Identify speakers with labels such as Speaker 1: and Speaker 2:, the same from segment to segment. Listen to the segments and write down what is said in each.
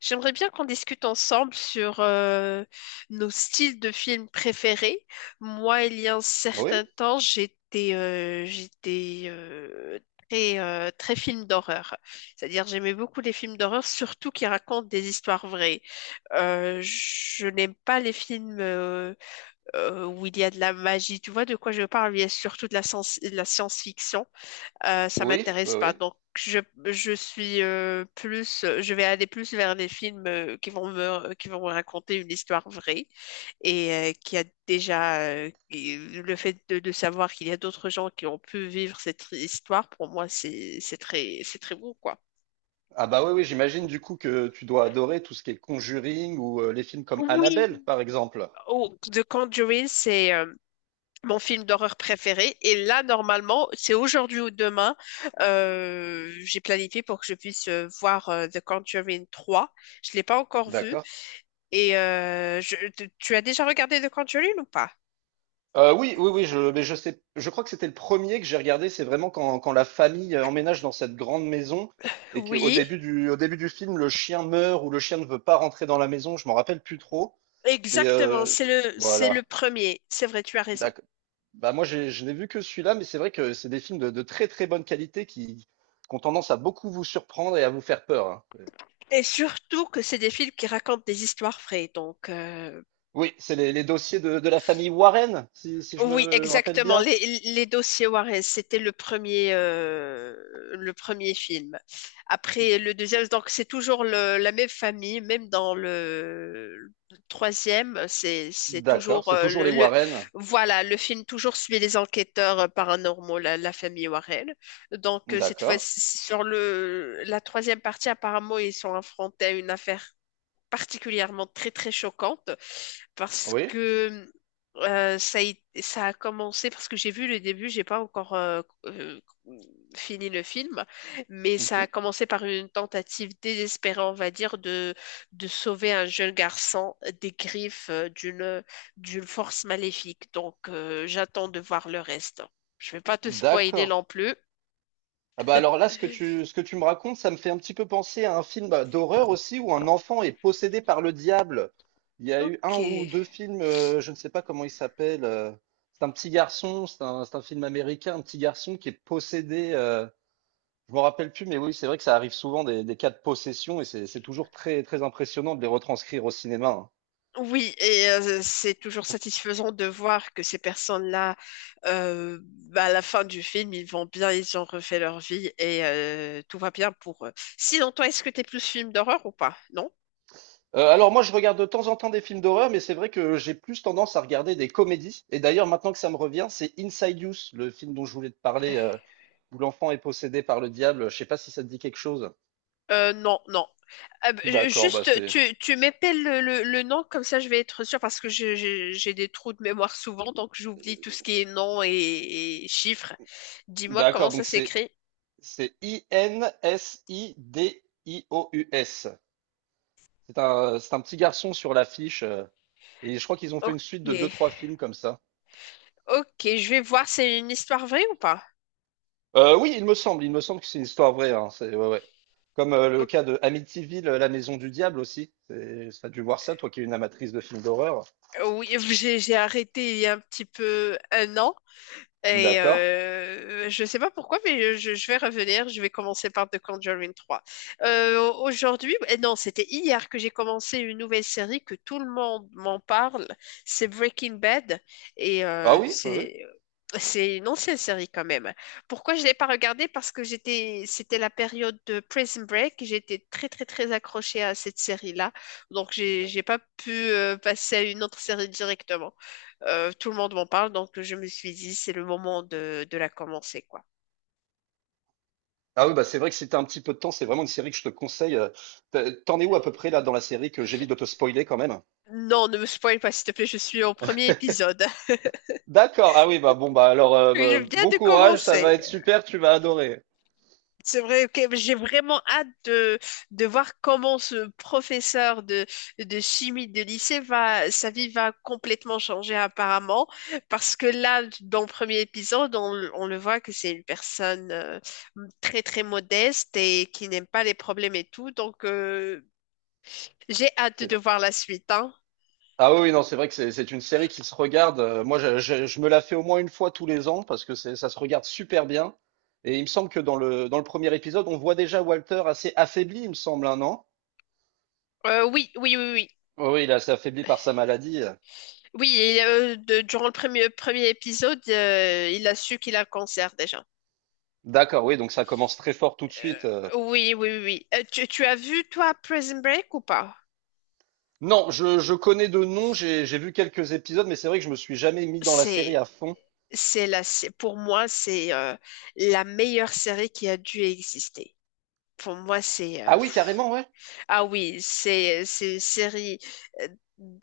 Speaker 1: J'aimerais bien qu'on discute ensemble sur nos styles de films préférés. Moi, il y a un
Speaker 2: Ah oui,
Speaker 1: certain temps, j'étais très, très film d'horreur. C'est-à-dire, j'aimais beaucoup les films d'horreur, surtout qui racontent des histoires vraies. Je n'aime pas les films où il y a de la magie. Tu vois de quoi je parle? Il y a surtout de la science-fiction, ça
Speaker 2: oui, oui,
Speaker 1: m'intéresse pas.
Speaker 2: oui.
Speaker 1: Donc, je suis plus, je vais aller plus vers des films, qui vont me raconter une histoire vraie et qui a déjà qui- le fait de savoir qu'il y a d'autres gens qui ont pu vivre cette histoire. Pour moi, c'est très beau, quoi.
Speaker 2: Ah bah oui, oui, j'imagine du coup que tu dois adorer tout ce qui est Conjuring ou les films comme
Speaker 1: Oui,
Speaker 2: Annabelle, par exemple.
Speaker 1: oh, The Conjuring, c'est mon film d'horreur préféré. Et là, normalement, c'est aujourd'hui ou demain. J'ai planifié pour que je puisse voir The Conjuring 3. Je l'ai pas encore vu.
Speaker 2: D'accord.
Speaker 1: Et tu as déjà regardé The Conjuring ou pas?
Speaker 2: Oui, oui, oui, je, mais je sais, je crois que c'était le premier que j'ai regardé. C'est vraiment quand, quand la famille emménage dans cette grande maison et
Speaker 1: Oui,
Speaker 2: au début du film, le chien meurt ou le chien ne veut pas rentrer dans la maison. Je m'en rappelle plus trop, mais
Speaker 1: exactement. C'est le
Speaker 2: voilà.
Speaker 1: premier. C'est vrai, tu as raison.
Speaker 2: D'accord. Bah, moi, j'ai je n'ai vu que celui-là, mais c'est vrai que c'est des films de très très bonne qualité qui ont tendance à beaucoup vous surprendre et à vous faire peur, hein.
Speaker 1: Et surtout que c'est des films qui racontent des histoires vraies.
Speaker 2: Oui, c'est les dossiers de la famille Warren, si je
Speaker 1: Oui,
Speaker 2: me rappelle
Speaker 1: exactement.
Speaker 2: bien.
Speaker 1: Les dossiers Warren, c'était le premier film. Après, le deuxième, donc c'est toujours la même famille, même dans le troisième, c'est
Speaker 2: D'accord,
Speaker 1: toujours
Speaker 2: c'est toujours les Warren.
Speaker 1: voilà, le film toujours suit les enquêteurs, paranormaux, la famille Warren. Donc, cette fois,
Speaker 2: D'accord,
Speaker 1: sur la troisième partie, apparemment, ils sont affrontés à une affaire particulièrement très très choquante parce
Speaker 2: oui.
Speaker 1: que ça a commencé parce que j'ai vu le début, j'ai pas encore fini le film, mais ça
Speaker 2: Mhm.
Speaker 1: a commencé par une tentative désespérée, on va dire, de sauver un jeune garçon des griffes, d'une d'une force maléfique. Donc, j'attends de voir le reste. Je vais pas te spoiler
Speaker 2: D'accord.
Speaker 1: non plus.
Speaker 2: Ah bah alors là, ce que tu me racontes, ça me fait un petit peu penser à un film bah, d'horreur aussi où un enfant est possédé par le diable. Il y a eu
Speaker 1: Ok.
Speaker 2: un ou deux films, je ne sais pas comment il s'appelle. C'est un petit garçon, c'est un film américain, un petit garçon qui est possédé. Je me rappelle plus, mais oui, c'est vrai que ça arrive souvent des cas de possession et c'est toujours très, très impressionnant de les retranscrire au cinéma, hein.
Speaker 1: Oui, et c'est toujours satisfaisant de voir que ces personnes-là, bah, à la fin du film, ils vont bien, ils ont refait leur vie et, tout va bien pour eux. Sinon, toi, est-ce que t'es plus film d'horreur ou pas? Non?
Speaker 2: Alors moi, je regarde de temps en temps des films d'horreur, mais c'est vrai que j'ai plus tendance à regarder des comédies. Et d'ailleurs, maintenant que ça me revient, c'est Inside Youth, le film dont je voulais te parler. Où l'enfant est possédé par le diable. Je sais pas si ça te dit quelque chose.
Speaker 1: Non, non.
Speaker 2: D'accord, bah
Speaker 1: Juste,
Speaker 2: c'est.
Speaker 1: tu m'épelles le nom, comme ça je vais être sûre, parce que j'ai des trous de mémoire souvent, donc j'oublie tout ce qui est nom et chiffres. Dis-moi comment
Speaker 2: D'accord,
Speaker 1: ça
Speaker 2: donc
Speaker 1: s'écrit.
Speaker 2: c'est I-N-S-I-D-I-O-U-S. C'est un petit garçon sur l'affiche. Et je crois qu'ils ont fait
Speaker 1: Ok.
Speaker 2: une suite de deux, trois films comme ça.
Speaker 1: Ok, je vais voir, c'est une histoire vraie ou pas?
Speaker 2: Oui, il me semble que c'est une histoire vraie. Hein, c'est ouais, ouais. Comme le
Speaker 1: Ok.
Speaker 2: cas de Amityville, La Maison du Diable aussi. Ça a dû voir ça, toi qui es une amatrice de films d'horreur.
Speaker 1: Oui, j'ai arrêté il y a un petit peu 1 an. Et
Speaker 2: D'accord.
Speaker 1: je sais pas pourquoi, mais je vais revenir. Je vais commencer par The Conjuring 3. Aujourd'hui, eh non, c'était hier que j'ai commencé une nouvelle série que tout le monde m'en parle. C'est Breaking Bad. Et
Speaker 2: Ah
Speaker 1: euh,
Speaker 2: oui, oui,
Speaker 1: c'est. C'est une ancienne série quand même. Pourquoi je l'ai pas regardée? Parce que c'était la période de Prison Break. J'étais très, très, très accrochée à cette série-là. Donc,
Speaker 2: oui.
Speaker 1: j'ai pas pu passer à une autre série directement. Tout le monde m'en parle, donc je me suis dit, c'est le moment de la commencer, quoi.
Speaker 2: Ah oui, bah c'est vrai que si t'as un petit peu de temps, c'est vraiment une série que je te conseille. T'as- t'en es où à peu près là dans la série, que j'évite de te spoiler quand même?
Speaker 1: Non, ne me spoil pas, s'il te plaît, je suis au premier épisode.
Speaker 2: D'accord, ah oui, bah bon, bah alors,
Speaker 1: Je
Speaker 2: bah,
Speaker 1: viens
Speaker 2: bon
Speaker 1: de
Speaker 2: courage, ça va
Speaker 1: commencer.
Speaker 2: être super, tu vas adorer.
Speaker 1: C'est vrai, ok, j'ai vraiment hâte de voir comment ce professeur de chimie de lycée sa vie va complètement changer apparemment, parce que là, dans le premier épisode, on le voit que c'est une personne, très très modeste et qui n'aime pas les problèmes et tout, donc, j'ai hâte
Speaker 2: C'est
Speaker 1: de
Speaker 2: vrai.
Speaker 1: voir la suite, hein.
Speaker 2: Ah oui, oui, non, c'est vrai que c'est une série qui se regarde. Je me la fais au moins une fois tous les ans parce que ça se regarde super bien. Et il me semble que dans le premier épisode, on voit déjà Walter assez affaibli, il me semble, un an.
Speaker 1: Oui, oui, oui, oui.
Speaker 2: Oui, il est assez affaibli par sa maladie.
Speaker 1: Oui, durant le premier épisode, il a su qu'il a le cancer déjà.
Speaker 2: D'accord, oui, donc ça commence très fort tout de
Speaker 1: Euh,
Speaker 2: suite.
Speaker 1: oui, oui, oui. Oui. Tu as vu, toi, Prison Break ou pas?
Speaker 2: Non, je connais de nom, j'ai vu quelques épisodes, mais c'est vrai que je me suis jamais mis dans la série
Speaker 1: C'est,
Speaker 2: à fond.
Speaker 1: pour moi, c'est la meilleure série qui a dû exister. Pour moi, c'est...
Speaker 2: Ah oui, carrément, ouais.
Speaker 1: Ah oui, c'est une série, euh,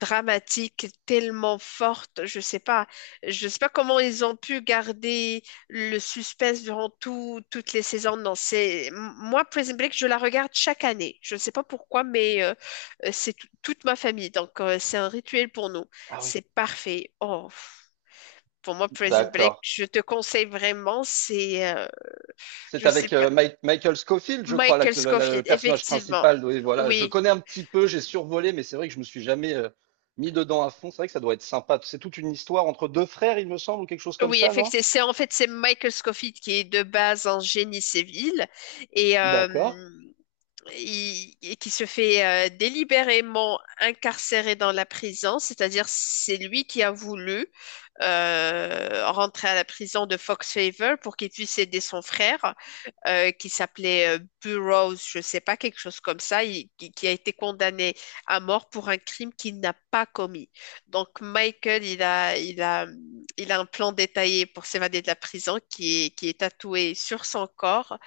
Speaker 1: dramatique tellement forte, je sais pas comment ils ont pu garder le suspense durant toutes les saisons. Non, moi Prison Break, je la regarde chaque année. Je sais pas pourquoi, mais c'est toute ma famille, donc, c'est un rituel pour nous.
Speaker 2: Ah oui,
Speaker 1: C'est parfait. Pour moi Prison
Speaker 2: d'accord.
Speaker 1: Break, je te conseille vraiment.
Speaker 2: C'est
Speaker 1: Je sais
Speaker 2: avec
Speaker 1: pas,
Speaker 2: Michael Scofield, je crois,
Speaker 1: Michael
Speaker 2: le
Speaker 1: Scofield,
Speaker 2: personnage
Speaker 1: effectivement.
Speaker 2: principal. Oui, voilà. Je
Speaker 1: Oui.
Speaker 2: connais un petit peu, j'ai survolé, mais c'est vrai que je me suis jamais mis dedans à fond. C'est vrai que ça doit être sympa. C'est toute une histoire entre deux frères, il me semble, ou quelque chose comme
Speaker 1: Oui,
Speaker 2: ça, non?
Speaker 1: effectivement, c'est en fait c'est Michael Scofield qui est de base un génie civil et,
Speaker 2: D'accord.
Speaker 1: euh, et qui se fait délibérément incarcérer dans la prison, c'est-à-dire c'est lui qui a voulu rentrer à la prison de Fox Favor pour qu'il puisse aider son frère, qui s'appelait Burroughs, je sais pas, quelque chose comme ça, qui a été condamné à mort pour un crime qu'il n'a pas commis. Donc Michael, il a un plan détaillé pour s'évader de la prison qui est tatoué sur son corps.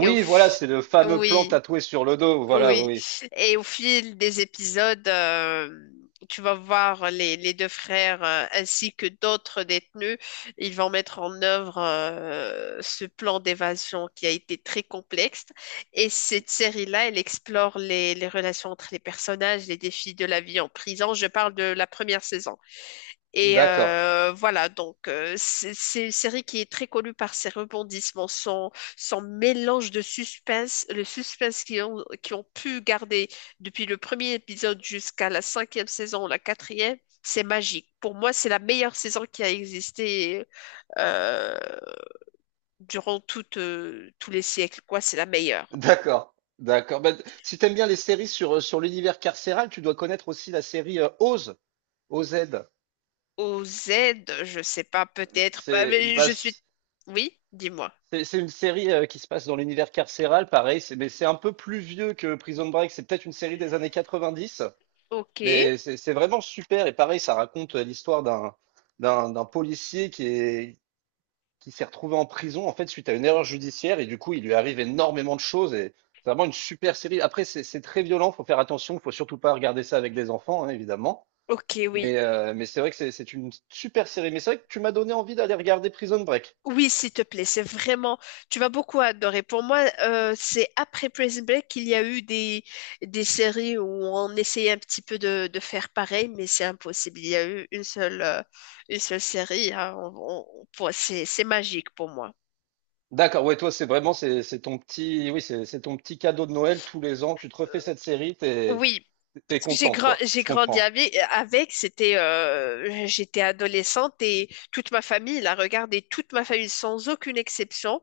Speaker 1: Et au
Speaker 2: voilà,
Speaker 1: f-
Speaker 2: c'est le fameux plan
Speaker 1: oui.
Speaker 2: tatoué sur le dos. Voilà,
Speaker 1: Oui,
Speaker 2: oui.
Speaker 1: et au fil des épisodes, tu vas voir les deux frères, ainsi que d'autres détenus, ils vont mettre en œuvre ce plan d'évasion qui a été très complexe. Et cette série-là, elle explore les relations entre les personnages, les défis de la vie en prison. Je parle de la première saison. Et
Speaker 2: D'accord.
Speaker 1: voilà, donc, c'est une série qui est très connue par ses rebondissements, son mélange de suspense, le suspense qu'ils ont pu garder depuis le premier épisode jusqu'à la cinquième saison ou la quatrième, c'est magique. Pour moi, c'est la meilleure saison qui a existé, euh, durant tous les siècles, quoi, c'est la meilleure.
Speaker 2: D'accord, d'accord. Bah, si t'aimes bien les séries sur, sur l'univers carcéral, tu dois connaître aussi la série OZ.
Speaker 1: Au Z, je sais pas, peut-être, bah,
Speaker 2: C'est
Speaker 1: mais
Speaker 2: bah,
Speaker 1: je suis...
Speaker 2: c'est
Speaker 1: Oui, dis-moi.
Speaker 2: c'est une série qui se passe dans l'univers carcéral, pareil, mais c'est un peu plus vieux que Prison Break. C'est peut-être une série des années 90.
Speaker 1: Ok,
Speaker 2: Mais c'est vraiment super. Et pareil, ça raconte l'histoire d'un policier qui s'est retrouvé en prison en fait suite à une erreur judiciaire et du coup il lui arrive énormément de choses et c'est vraiment une super série. Après c'est très violent, faut faire attention, faut surtout pas regarder ça avec des enfants, hein, évidemment.
Speaker 1: ok, oui.
Speaker 2: Mais c'est vrai que c'est une super série. Mais c'est vrai que tu m'as donné envie d'aller regarder Prison Break.
Speaker 1: Oui, s'il te plaît, c'est vraiment, tu vas beaucoup adorer. Pour moi, c'est après Prison Break qu'il y a eu des séries où on essayait un petit peu de faire pareil, mais c'est impossible. Il y a eu une seule série. Hein. C'est magique pour moi.
Speaker 2: D'accord, ouais toi c'est vraiment c'est ton petit oui c'est ton petit cadeau de Noël tous les ans. Tu te refais
Speaker 1: Euh,
Speaker 2: cette série,
Speaker 1: Oui,
Speaker 2: t'es
Speaker 1: parce que
Speaker 2: contente quoi.
Speaker 1: j'ai
Speaker 2: Je
Speaker 1: grandi
Speaker 2: comprends.
Speaker 1: avec, j'étais adolescente et toute ma famille la regardait, toute ma famille sans aucune exception.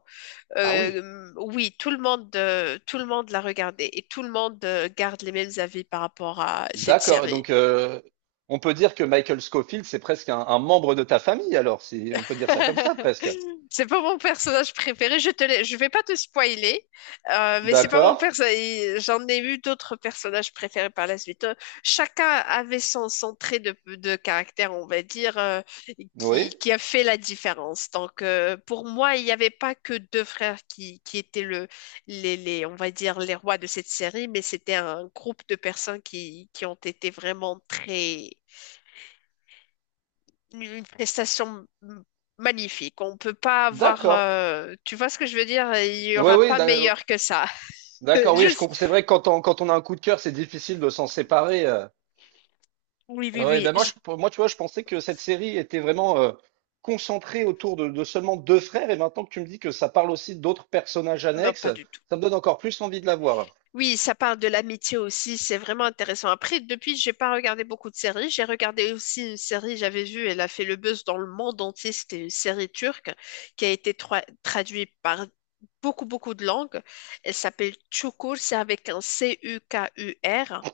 Speaker 2: Ah oui,
Speaker 1: Oui, tout le monde l'a regardé et tout le monde, garde les mêmes avis par rapport à cette
Speaker 2: d'accord.
Speaker 1: série.
Speaker 2: Donc on peut dire que Michael Scofield c'est presque un membre de ta famille alors, si on peut dire ça comme ça presque.
Speaker 1: C'est pas mon personnage préféré. Je vais pas te spoiler, mais c'est pas mon
Speaker 2: D'accord.
Speaker 1: personnage. J'en ai eu d'autres personnages préférés par la suite. Chacun avait son trait de caractère, on va dire,
Speaker 2: Oui.
Speaker 1: qui a fait la différence. Donc, pour moi, il n'y avait pas que deux frères qui étaient on va dire, les rois de cette série, mais c'était un groupe de personnes qui ont été vraiment très une prestation magnifique. On peut pas avoir,
Speaker 2: D'accord.
Speaker 1: tu vois ce que je veux dire? Il y
Speaker 2: Oui,
Speaker 1: aura
Speaker 2: oui,
Speaker 1: pas meilleur que ça.
Speaker 2: d'accord. Oui, je
Speaker 1: Juste,
Speaker 2: comprends. C'est vrai que quand on a un coup de cœur, c'est difficile de s'en séparer.
Speaker 1: oui, oui,
Speaker 2: Ouais,
Speaker 1: oui.
Speaker 2: ben moi, tu vois, je pensais que cette série était vraiment concentrée autour de seulement deux frères. Et maintenant que tu me dis que ça parle aussi d'autres personnages
Speaker 1: Non,
Speaker 2: annexes,
Speaker 1: pas du tout.
Speaker 2: ça me donne encore plus envie de la voir.
Speaker 1: Oui, ça parle de l'amitié aussi. C'est vraiment intéressant. Après, depuis, j'ai pas regardé beaucoup de séries. J'ai regardé aussi une série, j'avais vu, elle a fait le buzz dans le monde entier. C'était une série turque qui a été traduite par beaucoup, beaucoup de langues. Elle s'appelle Çukur. C'est avec un Cukur.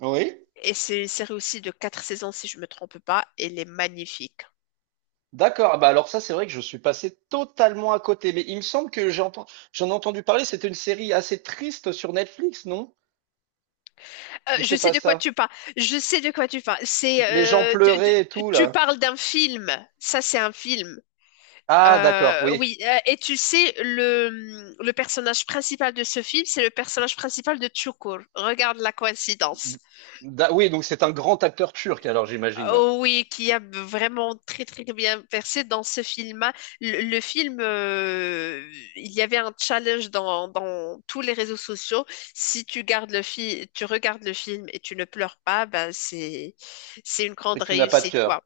Speaker 2: Oui.
Speaker 1: Et c'est une série aussi de 4 saisons, si je me trompe pas. Elle est magnifique.
Speaker 2: D'accord. Ah bah alors ça, c'est vrai que je suis passé totalement à côté. Mais il me semble que j'ai entendu, j'en ai entendu parler. C'était une série assez triste sur Netflix, non? Ou
Speaker 1: Je
Speaker 2: c'est
Speaker 1: sais
Speaker 2: pas
Speaker 1: de quoi
Speaker 2: ça?
Speaker 1: tu parles. Je sais de quoi tu parles.
Speaker 2: Les gens
Speaker 1: Euh, de- de-
Speaker 2: pleuraient et tout,
Speaker 1: Tu
Speaker 2: là.
Speaker 1: parles d'un film. Ça, c'est un film.
Speaker 2: Ah d'accord, oui.
Speaker 1: Oui. Et tu sais, le personnage principal de ce film, c'est le personnage principal de Chukur. Regarde la coïncidence.
Speaker 2: Oui, donc c'est un grand acteur turc alors j'imagine.
Speaker 1: Oh oui, qui a vraiment très très bien percé dans ce film-là. Le film, il y avait un challenge dans tous les réseaux sociaux. Si tu regardes le film et tu ne pleures pas, ben c'est une grande
Speaker 2: C'est que tu n'as pas de
Speaker 1: réussite, quoi.
Speaker 2: cœur.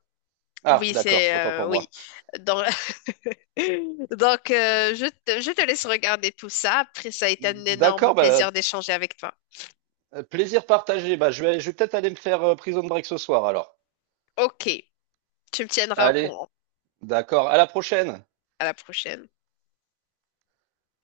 Speaker 2: Ah
Speaker 1: Oui,
Speaker 2: d'accord,
Speaker 1: c'est,
Speaker 2: autant pour
Speaker 1: oui.
Speaker 2: moi.
Speaker 1: Dans- Donc, je te laisse regarder tout ça. Après, ça a été un énorme
Speaker 2: D'accord, bah,
Speaker 1: plaisir d'échanger avec toi.
Speaker 2: plaisir partagé. Bah, je vais peut-être aller me faire Prison Break ce soir alors.
Speaker 1: Ok, tu me tiendras au
Speaker 2: Allez,
Speaker 1: courant.
Speaker 2: d'accord, à la prochaine.
Speaker 1: À la prochaine.